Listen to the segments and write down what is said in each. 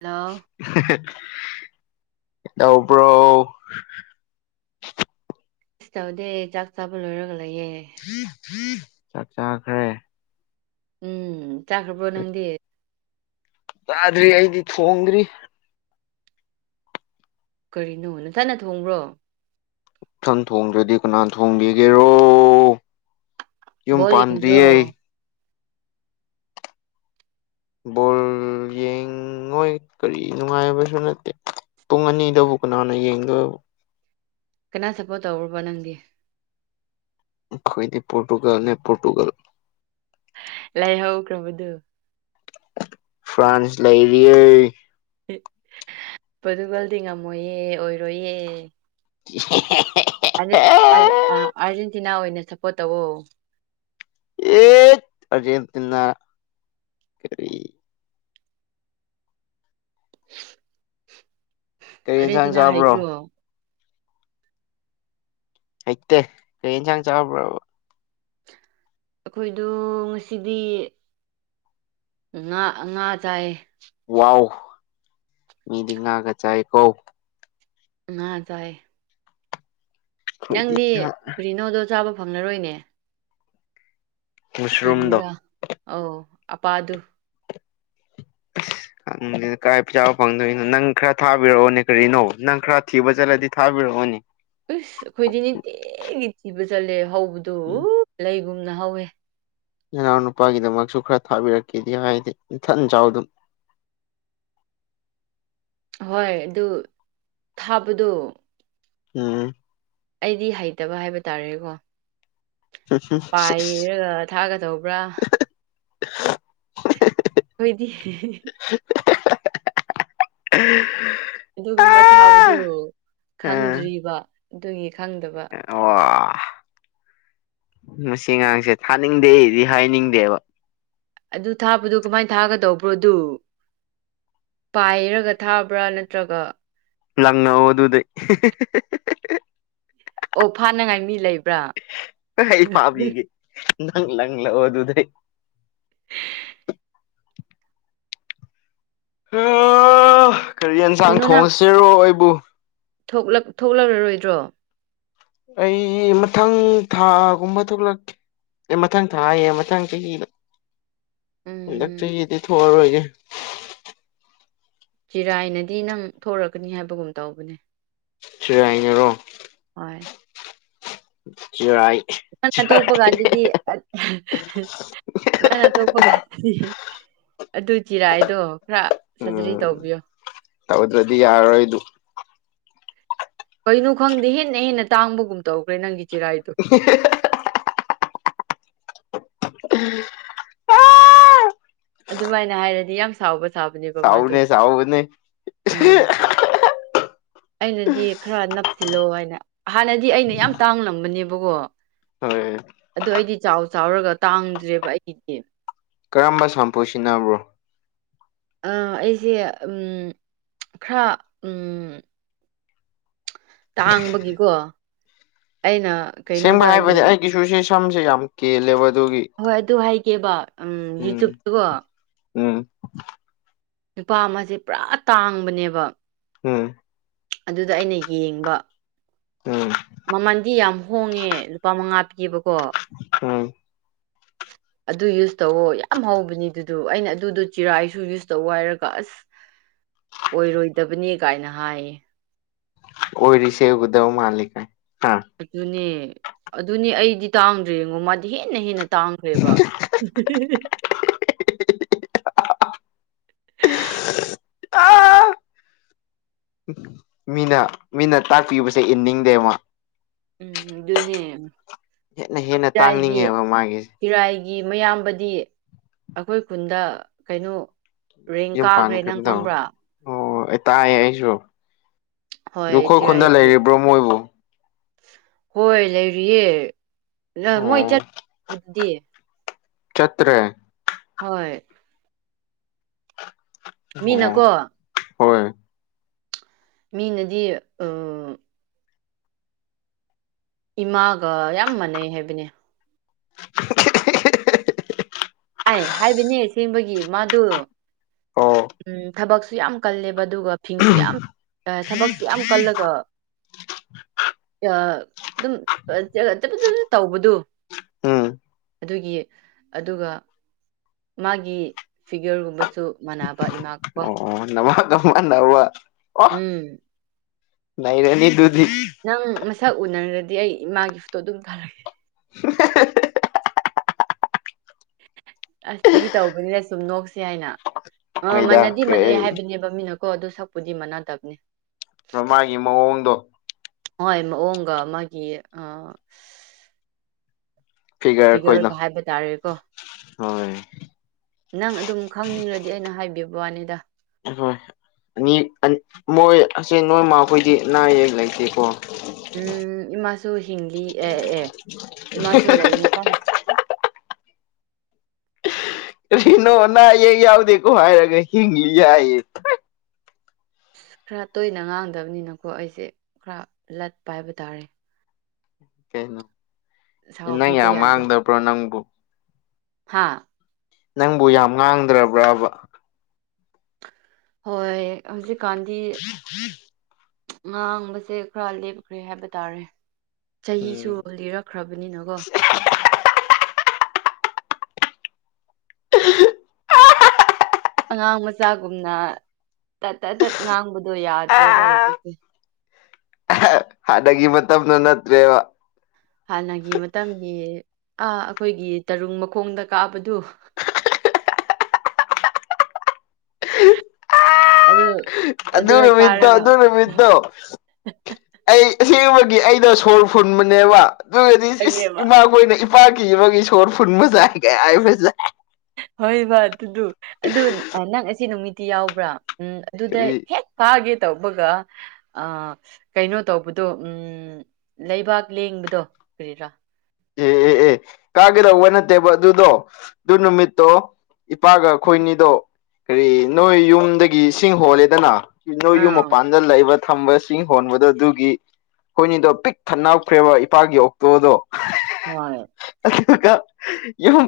Hello [unintelligible] ꯇꯧꯕ꯭ꯔꯣ ꯇꯧꯗꯦ ꯆꯥꯛ ꯆꯥꯕ ꯂꯣꯏꯔꯒ ꯂꯩꯌꯦ꯫ ꯆꯥꯛ ꯆꯥꯈ꯭ꯔꯦ ꯎꯝ ꯆꯥꯈ꯭ꯔꯕ꯭ꯔꯣ ꯅꯪꯗꯤ? ꯆꯥꯗ꯭ꯔꯤ ꯑꯩꯗꯤ ꯊꯣꯡꯗ꯭ꯔꯤ꯫ ꯀꯔꯤꯅꯣ ꯅꯊꯟꯅ ꯊꯣꯡꯕ꯭ꯔꯣ? ꯏꯊꯟ ꯊꯣꯡꯗ꯭ꯔꯗꯤ ꯀꯅꯥ ꯊꯣꯡꯕꯤꯒꯦꯔꯣ ꯌꯨꯝ ꯕꯣꯜ ꯌꯦꯡꯗ꯭ꯔꯣ ꯄꯥꯟꯗ꯭ꯔꯤꯌꯦ꯫ ꯕꯣꯜ ꯌꯦꯡ ꯉꯣꯏ ꯀꯔꯤ ꯅꯨꯡꯉꯥꯏꯕꯁꯨ ꯅꯠꯇꯦ ꯄꯨꯡ ꯑꯅꯤꯗꯕꯨ ꯀꯅꯥꯅ ꯌꯦꯡꯗꯣꯏꯕ? ꯀꯅꯥ ꯁꯞꯄꯣꯔꯠ ꯇꯧꯕ꯭ꯔꯕ ꯅꯪꯗꯤ? ꯑꯈꯣꯏꯗꯤ ꯄꯣꯔꯇꯨꯒꯜ ꯅꯦ ꯄꯣꯔꯇꯨꯒꯜ꯫ ꯂꯩꯍꯧ ꯈ꯭ꯔꯕꯗꯨ ꯐ꯭ꯔꯥꯟꯁ ꯂꯩꯔꯤꯌꯦ ꯄꯣꯔꯇꯨꯒꯜꯗꯤ ꯉꯝꯃꯣꯏꯌꯦ ꯑꯣꯏꯔꯣꯏꯌꯦ [unintelligible] ꯑꯦ ꯑꯔꯖꯦꯟꯇꯤꯅꯥ ꯑꯣꯏꯅ ꯁꯞꯄꯣꯔꯠ ꯇꯧꯋꯣ꯫ ꯑꯦ ꯑꯔꯖꯦꯟꯇꯤꯅꯥ ꯀꯔꯤ ꯀꯔꯤ ꯌꯦꯟꯁꯥꯡ ꯑꯥꯔꯖꯦꯟꯇꯤꯅꯥ ꯆꯥꯕ꯭ꯔꯣ? ꯍꯩꯇ꯭ꯔꯣ ꯍꯩꯇꯦ ꯀꯔꯤ ꯌꯦꯟꯁꯥꯡ ꯆꯥꯔꯕ꯭ꯔꯕ? ꯑꯩꯈꯣꯏꯗꯣ ꯉꯁꯤꯗꯤ ꯉꯥ ꯉꯥ ꯆꯥꯏꯌꯦ꯫ ꯋꯥꯎ! ꯃꯤꯗꯤ ꯉꯥꯒ ꯆꯥꯏ ꯀꯣ꯫ ꯉꯥ ꯆꯥꯏ꯫ ꯑꯩꯈꯣꯏꯗꯤ ꯅꯪꯗꯤ ꯉꯥ ꯀꯔꯤꯅꯣꯗꯣ ꯆꯥꯕ ꯐꯪꯂꯔꯣꯏꯅꯦ꯫ ꯃꯨꯁꯔꯨꯝꯗꯣ ꯀꯔꯤꯔ ꯑꯧ ꯑꯄꯥꯗꯨ [unintelligible] ꯀꯥꯏ ꯆꯥꯕ ꯐꯪꯗꯣꯏꯅꯣ ꯅꯪ ꯈꯔ ꯊꯥꯕꯤꯔꯛꯑꯣꯅꯦ ꯀꯔꯤꯅꯣ ꯅꯪ ꯈꯔ ꯊꯤꯕ ꯆꯠꯂꯗꯤ ꯊꯥꯕꯤꯔꯛꯑꯣꯅꯦ꯫ ꯑꯁ ꯑꯩꯈꯣꯏꯗꯤ ꯅꯨꯡꯇꯤꯒꯤ ꯊꯤꯕ ꯆꯠꯂꯦ ꯍꯧꯕꯗꯨ ꯎꯝ ꯂꯩꯒꯨꯝꯅ ꯍꯧꯋꯦ꯫ ꯏꯅꯥꯎ ꯅꯨꯄꯥꯒꯤꯗꯃꯛꯁꯨ ꯈꯔ ꯊꯥꯕꯤꯔꯛꯀꯦꯗꯤ ꯍꯥꯏꯗꯦ ꯏꯊꯟ ꯆꯥꯎ ꯑꯗꯨꯝ ꯍꯣꯏ ꯑꯗꯨ ꯊꯥꯕꯗꯣ ꯎꯝ ꯑꯩꯗꯤ ꯍꯩꯇꯕ ꯍꯥꯏꯕ ꯇꯥꯔꯦꯀꯣ ꯄꯥꯏꯔꯒ ꯊꯥꯒꯗꯧꯕ꯭ꯔꯥ [unintelligible] ꯅꯣꯏꯗꯤ [unintelligible] [unintelligible] ꯑꯗꯨꯒꯨꯝꯕ ꯊꯥꯕꯗꯨ ꯈꯪꯗ꯭ꯔꯤꯕ ꯑꯗꯨꯒꯤ ꯈꯪꯗꯕ ꯑꯣ ꯃꯁꯤ ꯉꯥꯡꯁꯦ ꯊꯥꯅꯤꯡꯗꯦꯗꯤ ꯍꯥꯏꯅꯤꯡꯗꯦꯕ꯫ ꯑꯗꯨ ꯊꯥꯕꯗꯨꯣ ꯀꯃꯥꯏ ꯊꯥꯒꯗꯧꯕ꯭ꯔꯣ ꯑꯗꯨ? ꯄꯥꯏꯔꯒ ꯊꯥꯕ꯭ꯔꯥ ꯅꯠꯇ꯭ꯔꯒ ꯂꯪꯅꯧ ꯑꯗꯨꯗꯤ [unintelligible] ꯑꯣꯛ ꯐꯥꯅꯉꯥꯏ ꯃꯤ ꯂꯩꯕ꯭ꯔꯥ? ꯐꯥꯕꯤꯒꯦ ꯅꯪ ꯂꯪꯉꯛꯑꯣ ꯑꯗꯨꯗꯩ꯫ ꯀꯔꯤ ꯌꯦꯟꯁꯥꯡ ꯀꯩꯅꯣ ꯅꯪ ꯊꯣꯡꯉꯁꯤꯔꯣ ꯑꯩꯕꯨ꯫ ꯊꯣꯛꯂꯛ ꯊꯣꯛꯂꯛꯔꯔꯣꯏꯗ꯭ꯔꯣ? ꯑꯩ ꯃꯊꯪ ꯊꯥꯒꯨꯝꯕ ꯊꯣꯛꯂꯛꯀꯦ꯫ ꯑꯩ ꯃꯊꯪ ꯊꯥꯏꯌꯦ ꯃꯊꯪ ꯆꯍꯤꯗ ꯍꯟꯗꯛ ꯎꯝ ꯆꯍꯤꯗꯤ ꯊꯣꯛꯑꯔꯣꯏꯒꯦ ꯆꯤꯔꯥꯏꯅꯗꯤ ꯅꯪ ꯊꯣꯛꯂꯛꯀꯅꯤ ꯍꯥꯏꯕꯒꯨꯝ ꯇꯧꯕꯅꯦ ꯆꯤꯔꯥꯏꯅꯔꯣ ꯍꯣꯏ ꯆꯤꯔꯥꯏ ꯅꯪꯟꯅ ꯆꯤꯔꯥꯏ ꯊꯣꯛꯣꯛꯄ ꯀꯥꯟꯗꯗꯤ ꯅꯪꯟꯅ ꯇꯣꯛꯄ ꯀꯥꯟꯗꯗꯤ ꯑꯗꯨ ꯆꯤꯔꯥꯥꯏꯗꯣ ꯈꯔ ꯁꯔꯖꯔꯤ ꯎꯝ ꯇꯧꯕꯤꯌꯣ ꯇꯧꯗ꯭ꯔꯗꯤ ꯌꯥꯔꯔꯣꯏ ꯑꯗꯨ ꯀꯩꯅꯣ ꯈꯪꯗꯦ ꯍꯦꯟꯅ ꯍꯦꯟꯅ ꯇꯥꯡꯕꯒꯨꯝ ꯇꯧꯈ꯭ꯔꯦ ꯅꯪꯒꯤ ꯆꯤꯔꯥꯏꯗꯣ [unintelligible] ꯎꯝ [unintelligible] ꯑꯗꯨꯃꯥꯏꯅ ꯍꯥꯏꯔꯗꯤ ꯌꯥꯝ ꯁꯥꯎꯕ ꯁꯥꯕꯅꯦꯕ ꯃꯥꯗꯣ ꯁꯥꯎꯕꯅꯦ ꯁꯥꯎꯕꯅꯦ ꯎꯝ ꯑꯩꯅꯗꯤ ꯈꯔ ꯅꯞꯁꯤꯜꯂꯣ ꯍꯥꯏꯅ ꯍꯥꯟꯅꯗꯤ ꯑꯩꯅ ꯌꯥꯝ ꯇꯥꯡꯂꯝꯕꯅꯦꯕꯀꯣ ꯍꯣꯏ ꯑꯗꯨ ꯑꯩꯗꯤ ꯆꯥꯎ ꯆꯥꯎꯔꯒ ꯇꯥꯡꯗ꯭ꯔꯦꯕ ꯑꯩꯒꯤꯗꯤ ꯀꯔꯝꯕ ꯁꯝꯄꯨ ꯁꯤꯖꯤꯟꯅꯕ꯭ꯔꯣ ꯑꯥ ꯑꯩꯁꯦ ꯎꯝ ꯈꯔ ꯇꯥꯡꯕꯒꯤꯀꯣ ꯑꯩꯅ ꯑꯦꯡꯕ ꯀꯩꯅꯣꯗ ꯍꯥꯏꯕꯅꯦ ꯌꯦꯡ ꯑꯩꯒꯤꯁꯨ ꯁꯤ ꯁꯝꯁꯦ ꯌꯥꯝ ꯀꯦꯜꯂꯦꯕ ꯑꯗꯨꯒꯤ ꯍꯣꯏ ꯑꯗꯨ ꯍꯥꯏꯒꯦꯕ ꯎꯝ ꯎꯝ ꯅꯨꯄꯥ ꯑꯃꯁꯦ ꯄꯨꯔꯥ ꯇꯥꯡꯕꯅꯦꯕ ꯎꯝ ꯑꯗꯨꯗ ꯑꯩꯅ ꯌꯦꯡꯕ ꯎꯝ ꯃꯃꯟꯗꯤ ꯌꯥꯝ ꯍꯣꯡꯉꯦ ꯂꯨꯄꯥ ꯃꯉꯥ ꯄꯤꯕꯀꯣ ꯎꯝ ꯑꯗꯨ ꯌꯨꯁ ꯇꯧꯋꯣ ꯌꯥꯝ ꯍꯥꯎꯕꯅꯤ ꯑꯗꯨꯗꯨ ꯑꯩꯅ ꯑꯗꯨꯗꯣ ꯆꯤꯔꯥꯏꯁꯨ ꯌꯨꯁ ꯇꯧ ꯍꯥꯏꯔꯒ ꯑꯁ ꯑꯣꯏꯔꯣꯏꯗꯕꯅꯤ ꯀꯥꯏꯅ ꯍꯥꯏꯌꯦ ꯑꯣꯏꯔꯤꯁꯦꯒꯗꯧ ꯃꯥꯜꯂꯤ ꯀꯥꯏ ꯑꯗꯨꯅꯦ ꯑꯗꯨꯅꯦ ꯑꯩꯗꯤ ꯇꯥꯡꯗ꯭ꯔꯦ ꯌꯦꯉꯣ ꯃꯥꯗꯤ ꯍꯦꯟꯅ ꯍꯦꯟꯅ ꯇꯥꯪꯈꯔ꯭ꯦꯕꯥ [unintelligible] [unintelligible] ꯃꯤꯅ ꯃꯤꯅ ꯇꯥꯛꯄꯤꯕꯁꯦ ꯏꯟꯅꯤꯡꯗꯦꯃꯥ ꯑꯗꯨꯅꯦ ꯍꯦꯟꯅ ꯍꯦꯟꯅ ꯇꯥꯡꯅꯤꯡꯉꯦꯕ ꯃꯥꯒꯤꯁꯦ ꯏꯔꯥꯏꯒꯤ ꯃꯌꯥꯝꯕꯗꯤ ꯑꯩꯈꯣꯏ ꯈꯨꯟꯗ ꯀꯩꯅꯣ ꯔꯦꯡ ꯌꯨꯝ ꯀꯥꯈ꯭ꯔꯦ ꯅꯪ ꯄꯥꯟꯈ꯭ꯔꯕꯗꯣ ꯈꯪꯕ꯭ꯔꯥ ꯑꯣ ꯑꯩ ꯇꯥꯌꯦ ꯑꯩꯁꯨ ꯑꯗꯨ ꯍꯣꯏ ꯑꯩꯈꯣꯏ ꯈꯨꯟꯗ ꯆꯤꯔꯥꯏꯒꯤ ꯂꯩꯔꯤꯕ꯭ꯔꯣ ꯃꯣꯏꯕꯨ ꯍꯣꯏ ꯂꯩꯔꯤꯌꯦ ꯃꯣꯏ ꯑꯣ ꯆꯠꯗꯤ ꯆꯠꯇ꯭ꯔꯦ ꯍꯣꯏ ꯃꯤꯅꯀꯣ ꯑꯣ ꯍꯣꯏ ꯃꯤꯅꯗꯤ ꯑꯥ ꯏꯃꯥꯒ ꯌꯥꯝ ꯃꯥꯟꯅꯩ ꯍꯥꯏꯕꯅꯦ ꯑꯩ ꯍꯥꯏꯕꯅꯦ ꯑꯁꯦꯡꯕꯒꯤ ꯃꯥꯗꯣ ꯑꯣ ꯎꯝ ꯊꯕꯛꯁꯨ ꯌꯥꯝ ꯀꯜꯂꯦꯕ ꯑꯗꯨꯒ ꯐꯤꯡꯁꯨ ꯌꯥꯝ ꯊꯕꯛꯁꯨ ꯌꯥꯝ ꯀꯜꯂꯒ ꯑꯗꯨꯝ [unintelligible] ꯇꯧꯕꯗꯨ ꯎꯝ ꯑꯗꯨꯒꯤ ꯑꯗꯨꯒ ꯃꯥꯒꯤ ꯐꯤꯒꯔꯒꯨꯝꯕꯁꯨ ꯃꯅꯕ ꯏꯃꯥꯒꯀꯣ ꯑꯣ ꯑꯣ ꯅꯃꯟ ꯅꯃꯟꯅꯕ ꯑꯣ ꯎꯝ ꯅꯩꯔꯅꯤꯗꯨꯗꯤ ꯅꯪ ꯃꯁꯛ ꯎꯅꯔꯗꯤ ꯑꯩ ꯏꯃꯥꯒꯤ ꯐꯣꯇꯣ ꯑꯗꯨꯝ ꯊꯔꯛꯀꯦ ꯑꯁ ꯐꯒꯤ ꯇꯧꯕꯅꯤꯅ ꯁꯨꯝ ꯅꯣꯛꯁꯦ ꯍꯥꯏꯅ ꯑ ꯅꯣꯏꯗ ꯃꯅꯗꯤ ꯃꯥꯟꯅꯩ ꯀꯩ ꯍꯥꯏꯕꯅꯦꯕ ꯃꯤꯅ ꯀꯣ ꯑꯗꯣ ꯁꯛꯄꯨꯗꯤ ꯃꯅꯥꯗꯕꯅꯦ ꯃꯥꯒꯤ ꯃꯑꯣꯡꯗꯣ ꯍꯣꯏ ꯃꯑꯣꯡꯒ ꯃꯥꯒꯤ ꯑ ꯐꯤꯒꯔ ꯑꯩꯈꯣꯏꯗꯣ ꯐꯤꯒꯔꯒ ꯍꯥꯏꯕ ꯇꯥꯔꯦꯀꯣ ꯍꯣꯏ ꯅꯪ ꯑꯗꯨꯝ ꯈꯪꯅꯤꯡꯔꯥꯗꯤ ꯑꯩꯅ ꯍꯥꯏꯕꯤꯕ ꯋꯥꯅꯤꯗ ꯑꯍꯣꯏ ꯑꯅꯤ ꯃꯣꯏ ꯑꯁꯦ ꯅꯣꯏꯃꯥꯥ ꯈꯣꯏꯗꯤ ꯑꯅꯥ ꯑꯌꯦꯛ ꯂꯩꯇꯦꯀꯣ ꯎꯝ ꯏꯃꯥꯁꯨ ꯍꯤꯡꯂꯤ ꯑꯦ ꯑꯦ ꯏꯃꯥꯁꯨ ꯂꯩꯌꯦ ꯀꯥꯟꯅ ꯀꯔꯤꯅꯣ ꯑꯅꯥ ꯑꯌꯦꯛ ꯌꯥꯎꯗꯦꯀꯣ ꯍꯥꯏꯔꯒ ꯍꯤꯡꯉꯤ ꯒꯥꯏꯌꯦ ꯑꯁ ꯈꯔ ꯇꯣꯏꯅ ꯉꯥꯡꯗꯝꯅꯤꯅꯀꯣ ꯑꯩꯁꯦ ꯈꯔ ꯂꯠꯄ ꯍꯥꯏꯕ ꯇꯥꯔꯦ ꯀꯩꯅꯣ ꯅꯪ ꯁꯥꯎꯕꯤꯕ ꯌꯥꯝ ꯉꯥꯡꯗꯕ꯭ꯔꯣ ꯅꯪꯕꯨ ꯍꯥꯥ ꯅꯪꯕꯨ ꯌꯥꯝ ꯉꯥꯡꯗ꯭ꯔꯕ꯭ꯔꯕ ꯍꯣꯏ ꯍꯧꯖꯤꯛꯀꯥꯟꯗꯤ ꯉꯥꯡꯕꯁꯦ ꯈꯔ ꯂꯦꯞꯈ꯭ꯔꯦ ꯍꯥꯏꯕ ꯇꯥꯔꯦ ꯆꯍꯤꯁꯨ ꯎꯝ ꯂꯤꯔꯛꯈ꯭ꯔꯕꯅꯤꯅꯀꯣ [inaudible] ꯑꯉꯥꯡ ꯃꯆꯥꯒꯨꯝꯅ ꯇꯠ ꯇꯠ ꯇꯠ ꯉꯥꯡꯕꯗꯣ ꯌꯥꯗ꯭ꯔꯦꯕ ꯑꯥ ꯍꯧꯖꯤꯛꯇꯤ ꯍꯥꯟꯅꯒꯤ ꯃꯇꯝꯗꯣ ꯅꯠꯇ꯭ꯔꯦꯕ ꯍꯥꯟꯅꯒꯤ ꯃꯇꯝꯒꯤ ꯑ ꯑꯩꯈꯣꯏꯒꯤ ꯇꯔꯨꯡ ꯃꯈꯣꯡꯗ ꯀꯥꯕꯗꯨ ꯑꯗꯨ ꯑꯗꯨ ꯑꯗꯨꯗ ꯅꯨꯃꯤꯠꯇꯣ ꯀꯥꯔꯒ ꯑꯗꯨ ꯅꯨꯃꯤꯠꯇꯣ ꯑꯩ ꯑꯁꯦꯡꯕꯒꯤ ꯑꯩꯗꯣ ꯁꯣꯔ ꯐꯨꯟꯕꯅꯦꯕ ꯑꯗꯨꯒꯗꯤ ꯏꯁ ꯈꯪꯉꯦꯕ ꯏꯃꯥꯈꯣꯏꯅ ꯏꯄꯥꯛꯀꯤꯕꯒꯤ ꯁꯣꯔ ꯐꯨꯟꯕ ꯖꯥꯏ ꯀꯥꯏ ꯍꯥꯏꯕꯖꯥꯏ ꯍꯣꯏꯕ ꯑꯗꯨꯗꯨ ꯑꯗꯨ ꯅꯪ ꯑꯁꯤ ꯅꯨꯃꯤꯠꯇꯤ ꯌꯥꯎꯕ꯭ꯔꯥ ꯎꯝ ꯑꯗꯨꯗ ꯀꯔꯤ ꯍꯦꯛ ꯐꯥꯒꯦ ꯇꯧꯕꯒ ꯑ ꯀꯩꯅꯣ ꯇꯧꯕꯗꯣ ꯎꯝ ꯂꯩꯕꯥꯛ ꯂꯦꯡꯕꯗꯣ ꯀꯔꯤꯔꯥ ꯑꯦ ꯑꯦ ꯑꯦ ꯀꯥꯒꯗꯧꯕ ꯅꯠꯇꯦꯕ ꯑꯗꯨꯗꯣ ꯑꯗꯨ ꯅꯨꯃꯤꯠꯇꯣ ꯏꯄꯥꯒ ꯑꯩꯈꯣꯏꯅꯤꯗꯣ ꯀꯔꯤ ꯅꯣꯏ ꯌꯨꯝꯗꯒꯤ ꯁꯤꯡ ꯍꯣꯜꯂꯤꯗꯅ ꯅꯣꯏ ꯌꯨꯝ ꯑꯥ ꯃꯄꯥꯟꯗ ꯂꯩꯕ ꯊꯝꯕꯁꯤꯡ ꯍꯣꯟꯕꯗ ꯑꯗꯨꯒꯤ ꯑꯩꯈꯣꯏꯅꯤꯗꯣ ꯄꯤꯛ ꯊꯟꯅ ꯈꯥꯞꯈꯔꯦꯕ ꯏꯄꯥꯒꯤ ꯑꯣꯛꯇꯣꯗꯣ ꯍꯣꯏ ꯑꯗꯨꯒ ꯌꯨꯝ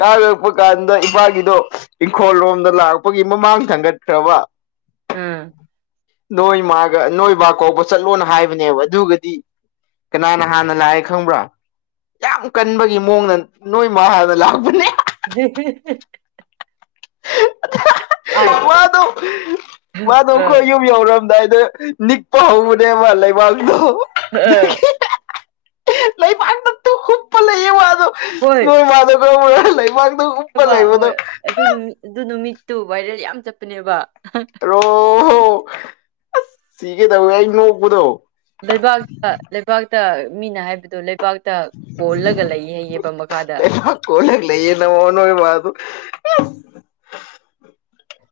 ꯀꯥꯔꯛꯄ ꯀꯥꯟꯗ ꯏꯄꯥꯒꯤꯗꯣ ꯏꯪꯈꯣꯜ ꯂꯣꯝꯗ ꯂꯥꯛꯄꯒꯤ ꯃꯃꯥꯡ ꯊꯥꯡꯒꯠꯈ꯭ꯔꯕ [inaudible] ꯎꯝ ꯅꯣꯏ ꯃꯥꯒ ꯅꯣꯏ ꯕꯥ ꯀꯧꯕ ꯆꯠꯂꯣꯅ ꯍꯥꯏꯕꯅꯦꯕ ꯑꯗꯨꯒꯗꯤ ꯀꯅꯥꯅ ꯍꯥꯟꯅ ꯂꯥꯛꯑꯦ ꯈꯪꯕ꯭ꯔꯥ ꯌꯥꯝ ꯀꯟꯕꯒꯤ ꯃꯑꯣꯡꯗ ꯅꯣꯏ ꯃꯥ ꯍꯟꯅꯥ ꯂꯥꯛꯄꯅꯦ [unintelligible] ꯑꯥꯏ ꯃꯗꯣ ꯃꯗꯣ ꯈꯣꯏ ꯑꯥ ꯌꯨꯝ ꯌꯧꯔꯝꯗꯥꯏꯗ ꯅꯤꯛꯄ ꯍꯧꯕꯅꯦꯕ ꯂꯩꯕꯥꯛꯇꯣ ꯑꯥ ꯂꯩꯕꯥꯛꯇ ꯇꯨ ꯍꯨꯞꯄ ꯂꯩꯌꯦ ꯋꯥꯗꯣ ꯍꯣꯏ ꯅꯣꯏ ꯃꯥꯗꯣ [unintelligible] ꯂꯩꯕꯥꯛꯇ ꯍꯣꯏ ꯑꯗꯨ ꯅꯨꯃꯤꯠ ꯑꯗꯨ ꯅꯨꯃꯤꯠꯇꯨ ꯚꯥꯏꯔꯦꯜ ꯌꯥꯝ ꯆꯠꯄꯅꯦꯕ꯫ ꯔꯣ ꯑꯁ ꯁꯤꯒꯦ ꯇꯧꯋꯦ ꯑꯩ ꯅꯣꯛꯄꯗꯣ꯫ ꯂꯩꯕꯥꯛꯇ ꯂꯩꯕꯥꯛꯇ ꯃꯤꯅ ꯍꯥꯏꯕꯗꯣ꯫ ꯂꯩꯕꯥꯛꯇ ꯀꯣꯜꯂꯒ ꯂꯩꯌꯦ ꯌꯦꯕ ꯃꯈꯥꯗ [unintelligible] ꯅꯣꯏ ꯃꯥꯗꯨ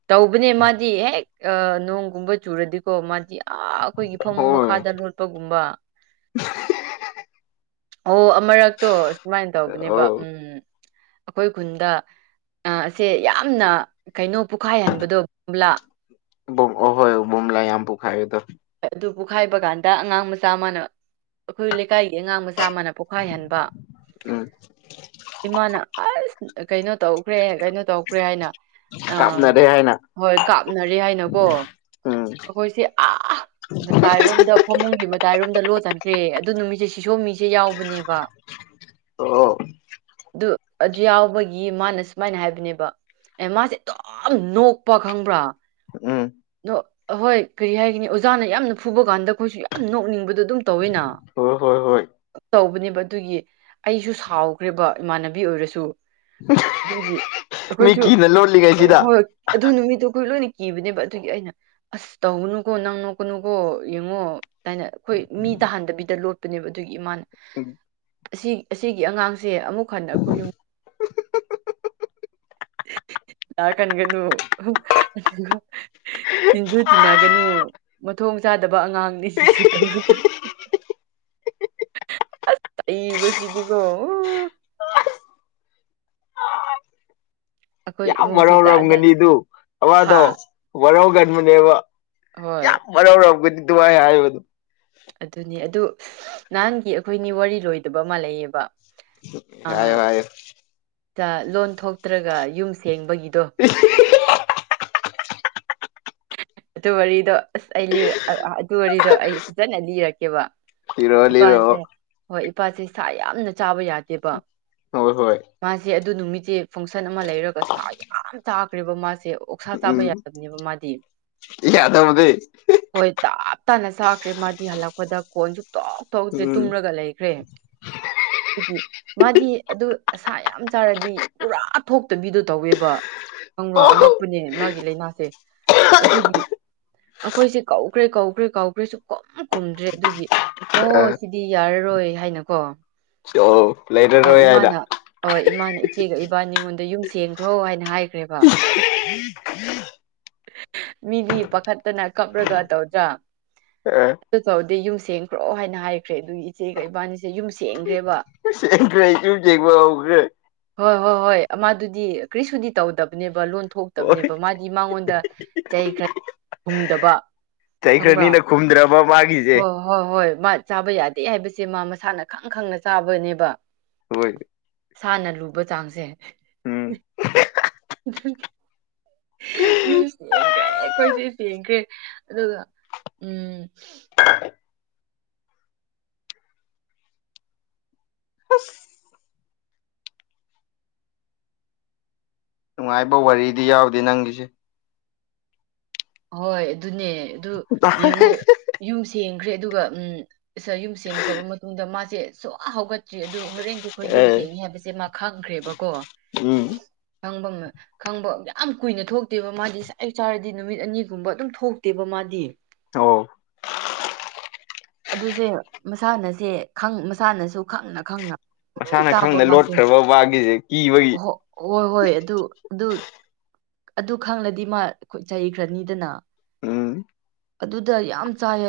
ꯇꯧꯕꯅꯦ ꯃꯥꯗꯤ ꯍꯦꯛ ꯑ ꯅꯣꯡꯒꯨꯝꯕ ꯆꯨꯔꯗꯤꯀꯣ ꯃꯥꯗꯤ ꯑꯥ ꯑꯩꯈꯣꯏꯒꯤ ꯐꯃꯨꯡ ꯍꯣꯏ ꯃꯈꯥꯗ ꯂꯣꯠꯄꯒꯨꯝꯕ ꯑꯣ ꯑꯃꯔꯛꯇꯣ ꯁꯨꯃꯥꯏ ꯇꯧꯕꯅꯦꯕ ꯑꯧ ꯎꯝ ꯑꯩꯈꯣꯏ ꯈꯨꯟꯗ ꯑꯁꯦ ꯌꯥꯝꯅ ꯀꯩꯅꫭ ꯄꯨꯈꯥꯏꯍꯟꯕꯗꯣ ꯕꯥꯂꯥ ꯕꯨꯡ ꯑꯈꫭꯏ ꯑꯕꯨꯝꯂꯥꯏ ꯌꯥꯝ ꯄꯣꯈꯥꯏꯌꯦꯗ ꯑꯗꯨ ꯄꯣꯛꯈꯥꯏꯕ ꯀꯥꯟꯗ ꯑꯉꯥꯡ ꯃꯆꯥ ꯑꯃꯅ ꯑꯩꯈꯣꯏ ꯂꯩꯀꯥꯏꯒꯤ ꯑꯉꯥꯡ ꯃꯆꯥ ꯑꯃꯅ ꯄꯣꯈꯥꯏꯍꯟꯕ ꯎꯝ ꯏꯃꯥꯅ ꯑꯁ ꯀꯩꯅꯣ ꯇꯧꯈ꯭ꯔꯦ ꯀꯩꯅꯣ ꯇꯧꯈ꯭ꯔꯦ ꯍꯥꯏꯅ ꯑ ꯀꯥꯞꯅꯔꯦ ꯍꯥꯏꯅ ꯃꫭꯏ ꯀꯥꯞꯅꯔꯦ ꯍꯥꯏꯅꯀꯣ ꯎꯝ ꯑꯩꯈꯣꯏꯁꯦ ꯑ ꯃꯇꯥꯏꯔꯣꯝꯗ ꯐꯃꯨꯡꯒꯤ ꯃꯇꯥꯏꯔꯣꯝꯗ ꯂꯣꯠꯅꯈ꯭ꯔꯦ ꯑꯗꯨ ꯅꯨꯃꯤꯠꯁꯦ ꯁꯤ ꯁꯣꯝꯃꯤ ꯁꯦ ꯌꯥꯎꯕꯅꯦꯕ ꯑꯣ ꯑꯗꯨ ꯑꯗꯨ ꯌꯥꯎꯕꯒꯤ ꯃꯥꯅ ꯁꯨꯃꯥꯏꯅ ꯍꯥꯏꯕꯅꯦꯕ ꯑꯦ ꯃꯥꯁꯦ ꯑꯗꯨꯝ ꯅꯣꯛꯄ ꯈꯪꯕ꯭ꯔꯥ ꯎꯝ ꯑꯗꫭ ꯍꯣꯏ ꯀꯔꯤ ꯍꯥꯏꯒꯅꯤ ꯑꯣꯖꯥꯅ ꯌꯥꯝꯅ ꯐꯨꯕ ꯀꯥꯟꯗ ꯑꯩꯈꯣꯏꯁꯨ ꯌꯥꯝꯅ ꯅꯣꯛꯅꯤꯡꯕꯗꯣꯗꯨꯝ ꯇꯧꯋꯤꯅ ꯍꯣꯏ ꯍꯣꯏ ꯍꯣꯏ ꯇꯧꯕꯅꯦꯕ ꯑꯗꯨꯒꯤ ꯑꯩꯁꯨ ꯁꯥꯎꯈ꯭ꯔꯦꯕ ꯏꯃꯥꯟꯅꯕꯤ ꯑꯣꯏꯔꯁꯨ ꯑꯗꯨꯒꯤ ꯑꯩꯈꯣꯏꯁꯨ ꯃꯤꯀꯤꯅ ꯑꯣ ꯂꯣꯠꯂꯤꯉꯩꯁꯤꯗ ꯍꯣꯏ ꯑꯗꯨ ꯅꯨꯃꯤꯠꯇꯨ ꯑꯩꯈꯣꯏ ꯂꯣꯏꯅ ꯀꯤꯕꯅꯦꯕ ꯑꯗꯨꯒꯤ ꯑꯩꯅ ꯑꯁ ꯇꯧꯒꯅꯨꯀꯣ ꯅꯪ ꯅꯣꯛꯀꯅꯨꯀꯣ ꯌꯦꯡꯉꯣ ꯑꯗꯥꯏꯅ ꯑꯩꯈꯣꯏ ꯃꯤ ꯇꯥꯍꯟꯗꯕꯤꯗ ꯂꯣꯠꯄꯅꯦꯕ ꯑꯗꯨꯒꯤ ꯏꯃꯥꯅ ꯑꯁꯤ ꯑꯁꯤꯒꯤ ꯑꯉꯥꯡꯁꯦ ꯑꯃꯨꯛ ꯍꯟꯅ ꯑꯩꯈꯣꯏ ꯌꯨꯝ ꯂꯥꯛꯍꯟꯒꯅꯨ ꯑꯗꯨꯒ ꯇꯤꯟꯖꯨ ꯇꯤꯟꯅꯒꯅꯨ ꯃꯊꯣꯡ ꯆꯥꯗꯕ ꯑꯉꯥꯡꯅꯤ ꯁꯤꯁꯤ ꯇꯧꯔꯒ [unintelligible] ꯑꯁ ꯑꯩ ꯃꯁꯤꯗꯤꯀꯣ ꯑꯩꯈꯣꯏ ꯏꯃꯨꯡꯁꯦ ꯖꯥꯠ ꯖꯥꯠ ꯇꯧꯔꯝꯒꯅꯤꯗꯨ ꯍꯥ ꯑꯃꯗꯣ ꯋꯥꯔꯧꯒꯟꯕꯅꯦꯕ ꯍꯣꯏ ꯌꯥꯝ ꯋꯥꯔꯧꯔꯝꯒꯅꯤ ꯑꯗꯨꯃꯥꯏꯅ ꯍꯥꯏꯕꯗꯨ ꯑꯗꯨꯅꯦ ꯑꯗꯨ ꯅꯍꯥꯟꯒꯤ ꯑꯩꯈꯣꯏꯅꯤ ꯋꯥꯔꯤ ꯂꯣꯏꯗꯕ ꯑꯃ ꯂꯩꯌꯦꯕ ꯍꯥꯏꯌꯣ ꯍꯥꯏꯌꯣ ꯑꯥ ꯂꯣꯟ ꯊꯣꯛꯇ꯭ꯔꯒ ꯌꯨꯝ ꯁꯦꯡꯕꯒꯤꯗꯣ꯫ [unintelligible] ꯑꯗꯨ ꯋꯥꯔꯤꯗꯣ ꯑꯁ ꯂꯤꯔ ꯑꯗꯨ ꯋꯥꯔꯤꯗꯣ ꯑꯩ ꯐꯖꯅ ꯂꯤꯔꯛꯀꯦꯕ ꯂꯤꯔꯛꯑꯣ ꯏꯄꯥꯁꯦ ꯂꯤꯔꯛꯑꯣ ꯍꯣꯏ ꯏꯄꯥꯁꯦ ꯁꯥ ꯌꯥꯝꯅ ꯆꯥꯕ ꯌꯥꯗꯦꯕ ꯍꯣꯏ ꯍꯣꯏ ꯃꯥꯁꯦ ꯑꯗꯨ ꯅꯨꯃꯤꯠꯁꯦ ꯐꯪꯁꯟ ꯑꯃ ꯂꯩꯔꯒ ꯁꯥ ꯌꯥꯝ ꯆꯥꯈ꯭ꯔꯦꯕ ꯃꯥꯁꯦ ꯑꯣꯛꯁꯥ ꯆꯥꯕ ꯌꯥꯗꯕꯅꯦꯕ ꯃꯥꯗꯤ꯫ ꯌꯥꯗꯕꯅꯤ ꯍꯣꯏ ꯇꯥꯞ ꯇꯥꯅ ꯆꯥꯈ꯭ꯔꯦ ꯃꯥꯗꯤ ꯍꯜꯂꯛꯄꯗ ꯐꯣꯟꯁꯨ ꯇꯣꯛ ꯇꯣꯛꯖꯦ ꯎꯝ ꯇꯨꯝꯔꯒ ꯂꯩꯈ꯭ꯔꯦ ꯑꯩꯒꯤ ꯃꯥꯗꯤ ꯑꯗꯨ ꯑꯁꯥ ꯌꯥꯝ ꯆꯥꯔꯗꯤ ꯄꯨꯔꯥ ꯊꯣꯛꯇꯕꯤꯗꯨ ꯇꯧꯋꯦꯕ ꯈꯪꯕ꯭ꯔꯣ ꯑꯣ ꯑꯉꯛꯄꯅꯤ ꯃꯥꯒꯤ ꯂꯩꯅꯥꯁꯦ ꯑꯗꯨꯒꯤ ꯑꯩꯈꯣꯏꯁꯦ ꯀꯧꯈ꯭ꯔꯦ ꯀꯧꯈ꯭ꯔꯦ ꯀꯧꯈ꯭ꯔꯦ ꯁꯨꯡꯈꯨꯝ ꯈꯨꯝꯗ꯭ꯔꯦ ꯑꯗꯨꯒꯤ ꯑꯣ ꯑ ꯁꯤꯗꯤ ꯌꯥꯔꯔꯣꯏ ꯍꯥꯏꯅꯀꯣ ꯑꯣ ꯑꯣ ꯂꯩꯔꯔꯣꯏ ꯍꯥꯏꯅ ꯏꯃꯥꯅ ꯍꯣꯏ ꯏꯃꯥꯅ ꯏꯆꯦꯒ ꯏꯕꯥꯅꯤꯉꯣꯟꯗ ꯌꯨꯝ ꯁꯦꯡꯈ꯭ꯔꯣ ꯍꯥꯏꯅ ꯍꯥꯏꯈ꯭ꯔꯦꯕ [unintelligible] ꯃꯤꯗꯤ ꯄꯥꯈꯠꯇꯅ ꯀꯞꯔꯒ ꯇꯧꯗ꯭ꯔꯥ ꯑꯥ ꯑꯗꯨ ꯇꯧꯔꯗꯤ ꯌꯨꯝ ꯁꯦꯡꯈ꯭ꯔꯣ ꯍꯥꯏꯅ ꯍꯥꯏꯈ꯭ꯔꯦ ꯑꯗꯨꯒꯤ ꯏꯆꯦꯒ ꯏꯕꯥꯅꯤꯁꯦ ꯌꯨꯝ ꯁꯦꯟꯒ꯭ꯔꯦꯕ [unintelligible] ꯌꯨꯝ ꯁꯦꯡꯕ ꯍꯧꯈ꯭ꯔꯦ ꯍꯣꯏ ꯍꯣꯏ ꯍꯣꯏ ꯑꯃꯥꯗꯨꯗꯤ ꯀ꯭ꯔꯤꯁꯨꯨꯗꯤ ꯇꯧꯗꯕꯅꯦꯕ ꯂꯣꯟ ꯍꯣꯏ ꯊꯣꯛꯇꯕꯅꯦꯕ ꯃꯥꯗꯤ ꯃꯉꯣꯟꯗ ꯗꯥ ꯆꯍꯤ ꯈꯔ ꯍꯨꯝꯗꯕ ꯈꯪꯕ꯭ꯔꯥ ꯆꯩꯈ꯭ꯔꯅꯤꯅ ꯈꯨꯝꯗ꯭ꯔꯕ ꯃꯥꯏ ꯍꯣꯏ ꯍꯣꯏ ꯍꯣꯏ ꯃꯥ ꯆꯥꯕ ꯌꯥꯗꯦ ꯍꯥꯏꯕꯁꯦ ꯃꯥ ꯃꯁꯥꯅ ꯈꯪ ꯈꯪꯅ ꯆꯥꯕꯅꯦꯕ ꯍꯣꯏ ꯁꯥꯅ ꯂꯨꯕ ꯆꯥꯡꯁꯦ ꯎꯝ [unintelligible] ꯌꯨꯝ ꯁꯦꯡꯈ꯭ꯔꯦ ꯑꯩꯈꯣꯏꯁꯦ ꯁꯦꯡꯈ꯭ꯔꯦ ꯑꯗꯨꯒ ꯎꯝ ꯑꯁ ꯅꯨꯡꯉꯥꯏꯕ ꯋꯥꯔꯤꯗꯤ ꯌꯥꯎꯗꯦ ꯅꯪꯒꯤꯁꯦ ꯍꯣꯏ ꯑꯗꯨꯅꯦ ꯑꯗꯨ ꯌꯦꯡꯉꯣ ꯌꯨꯝ ꯁꯦꯡꯈ꯭ꯔꯦ ꯑꯗꯨꯒ ꯎꯝ ꯏꯁ ꯌꯨꯝ ꯁꯦꯝꯈ꯭ꯔꯕ ꯃꯇꯨꯡꯗ ꯃꯥꯁꯦ ꯁꯨꯍꯧ ꯍꯧꯒꯠ ꯆꯤ ꯑꯗꯨ ꯍꯣꯔꯦꯟꯗꯤ ꯑꯩꯈꯣꯏ ꯌꯨꯝ ꯑꯦ ꯁꯦꯡꯏ ꯍꯥꯏꯕꯁꯦ ꯃꯥ ꯈꯪꯈ꯭ꯔꯦꯕꯀꯣ ꯎꯝ ꯈꯪꯕ ꯈꯪꯕ ꯌꯥꯝ ꯀꯨꯏꯅ ꯊꯣꯛꯇꯦꯕ ꯃꯥꯗꯤ ꯑꯩ ꯆꯥꯔꯗꯤ ꯅꯨꯃꯤꯠ ꯑꯅꯤꯒꯨꯝꯕ ꯑꯗꯨꯝ ꯊꯣꯛꯇꯦꯕ ꯃꯥꯗꯤ ꯑꯣ ꯑꯗꯨꯁꯦ ꯃꯁꯥꯟꯅꯁꯦ ꯃꯁꯥꯅꯁꯨ ꯈꯪꯅ ꯈꯪꯅ ꯑꯗꯨꯝ ꯃꯁꯥꯅ ꯆꯥꯕ ꯈꯪꯅ ꯃꯥꯁꯦ ꯂꯣꯠꯈ꯭ꯔꯕ ꯋꯥꯒꯤꯁꯦ ꯀꯤꯕꯒꯤ ꯍꯣ ꯍꯣꯏ ꯍꯣꯏ ꯑꯗꯨ ꯑꯗꯨ ꯑꯗꯨ ꯈꯪꯂꯗꯤ ꯃꯥ ꯆꯩꯈ꯭ꯔꯅꯤꯗꯅ ꯎꯝ ꯑꯗꯨꯗ ꯌꯥꯝ ꯆꯥꯏꯌꯦ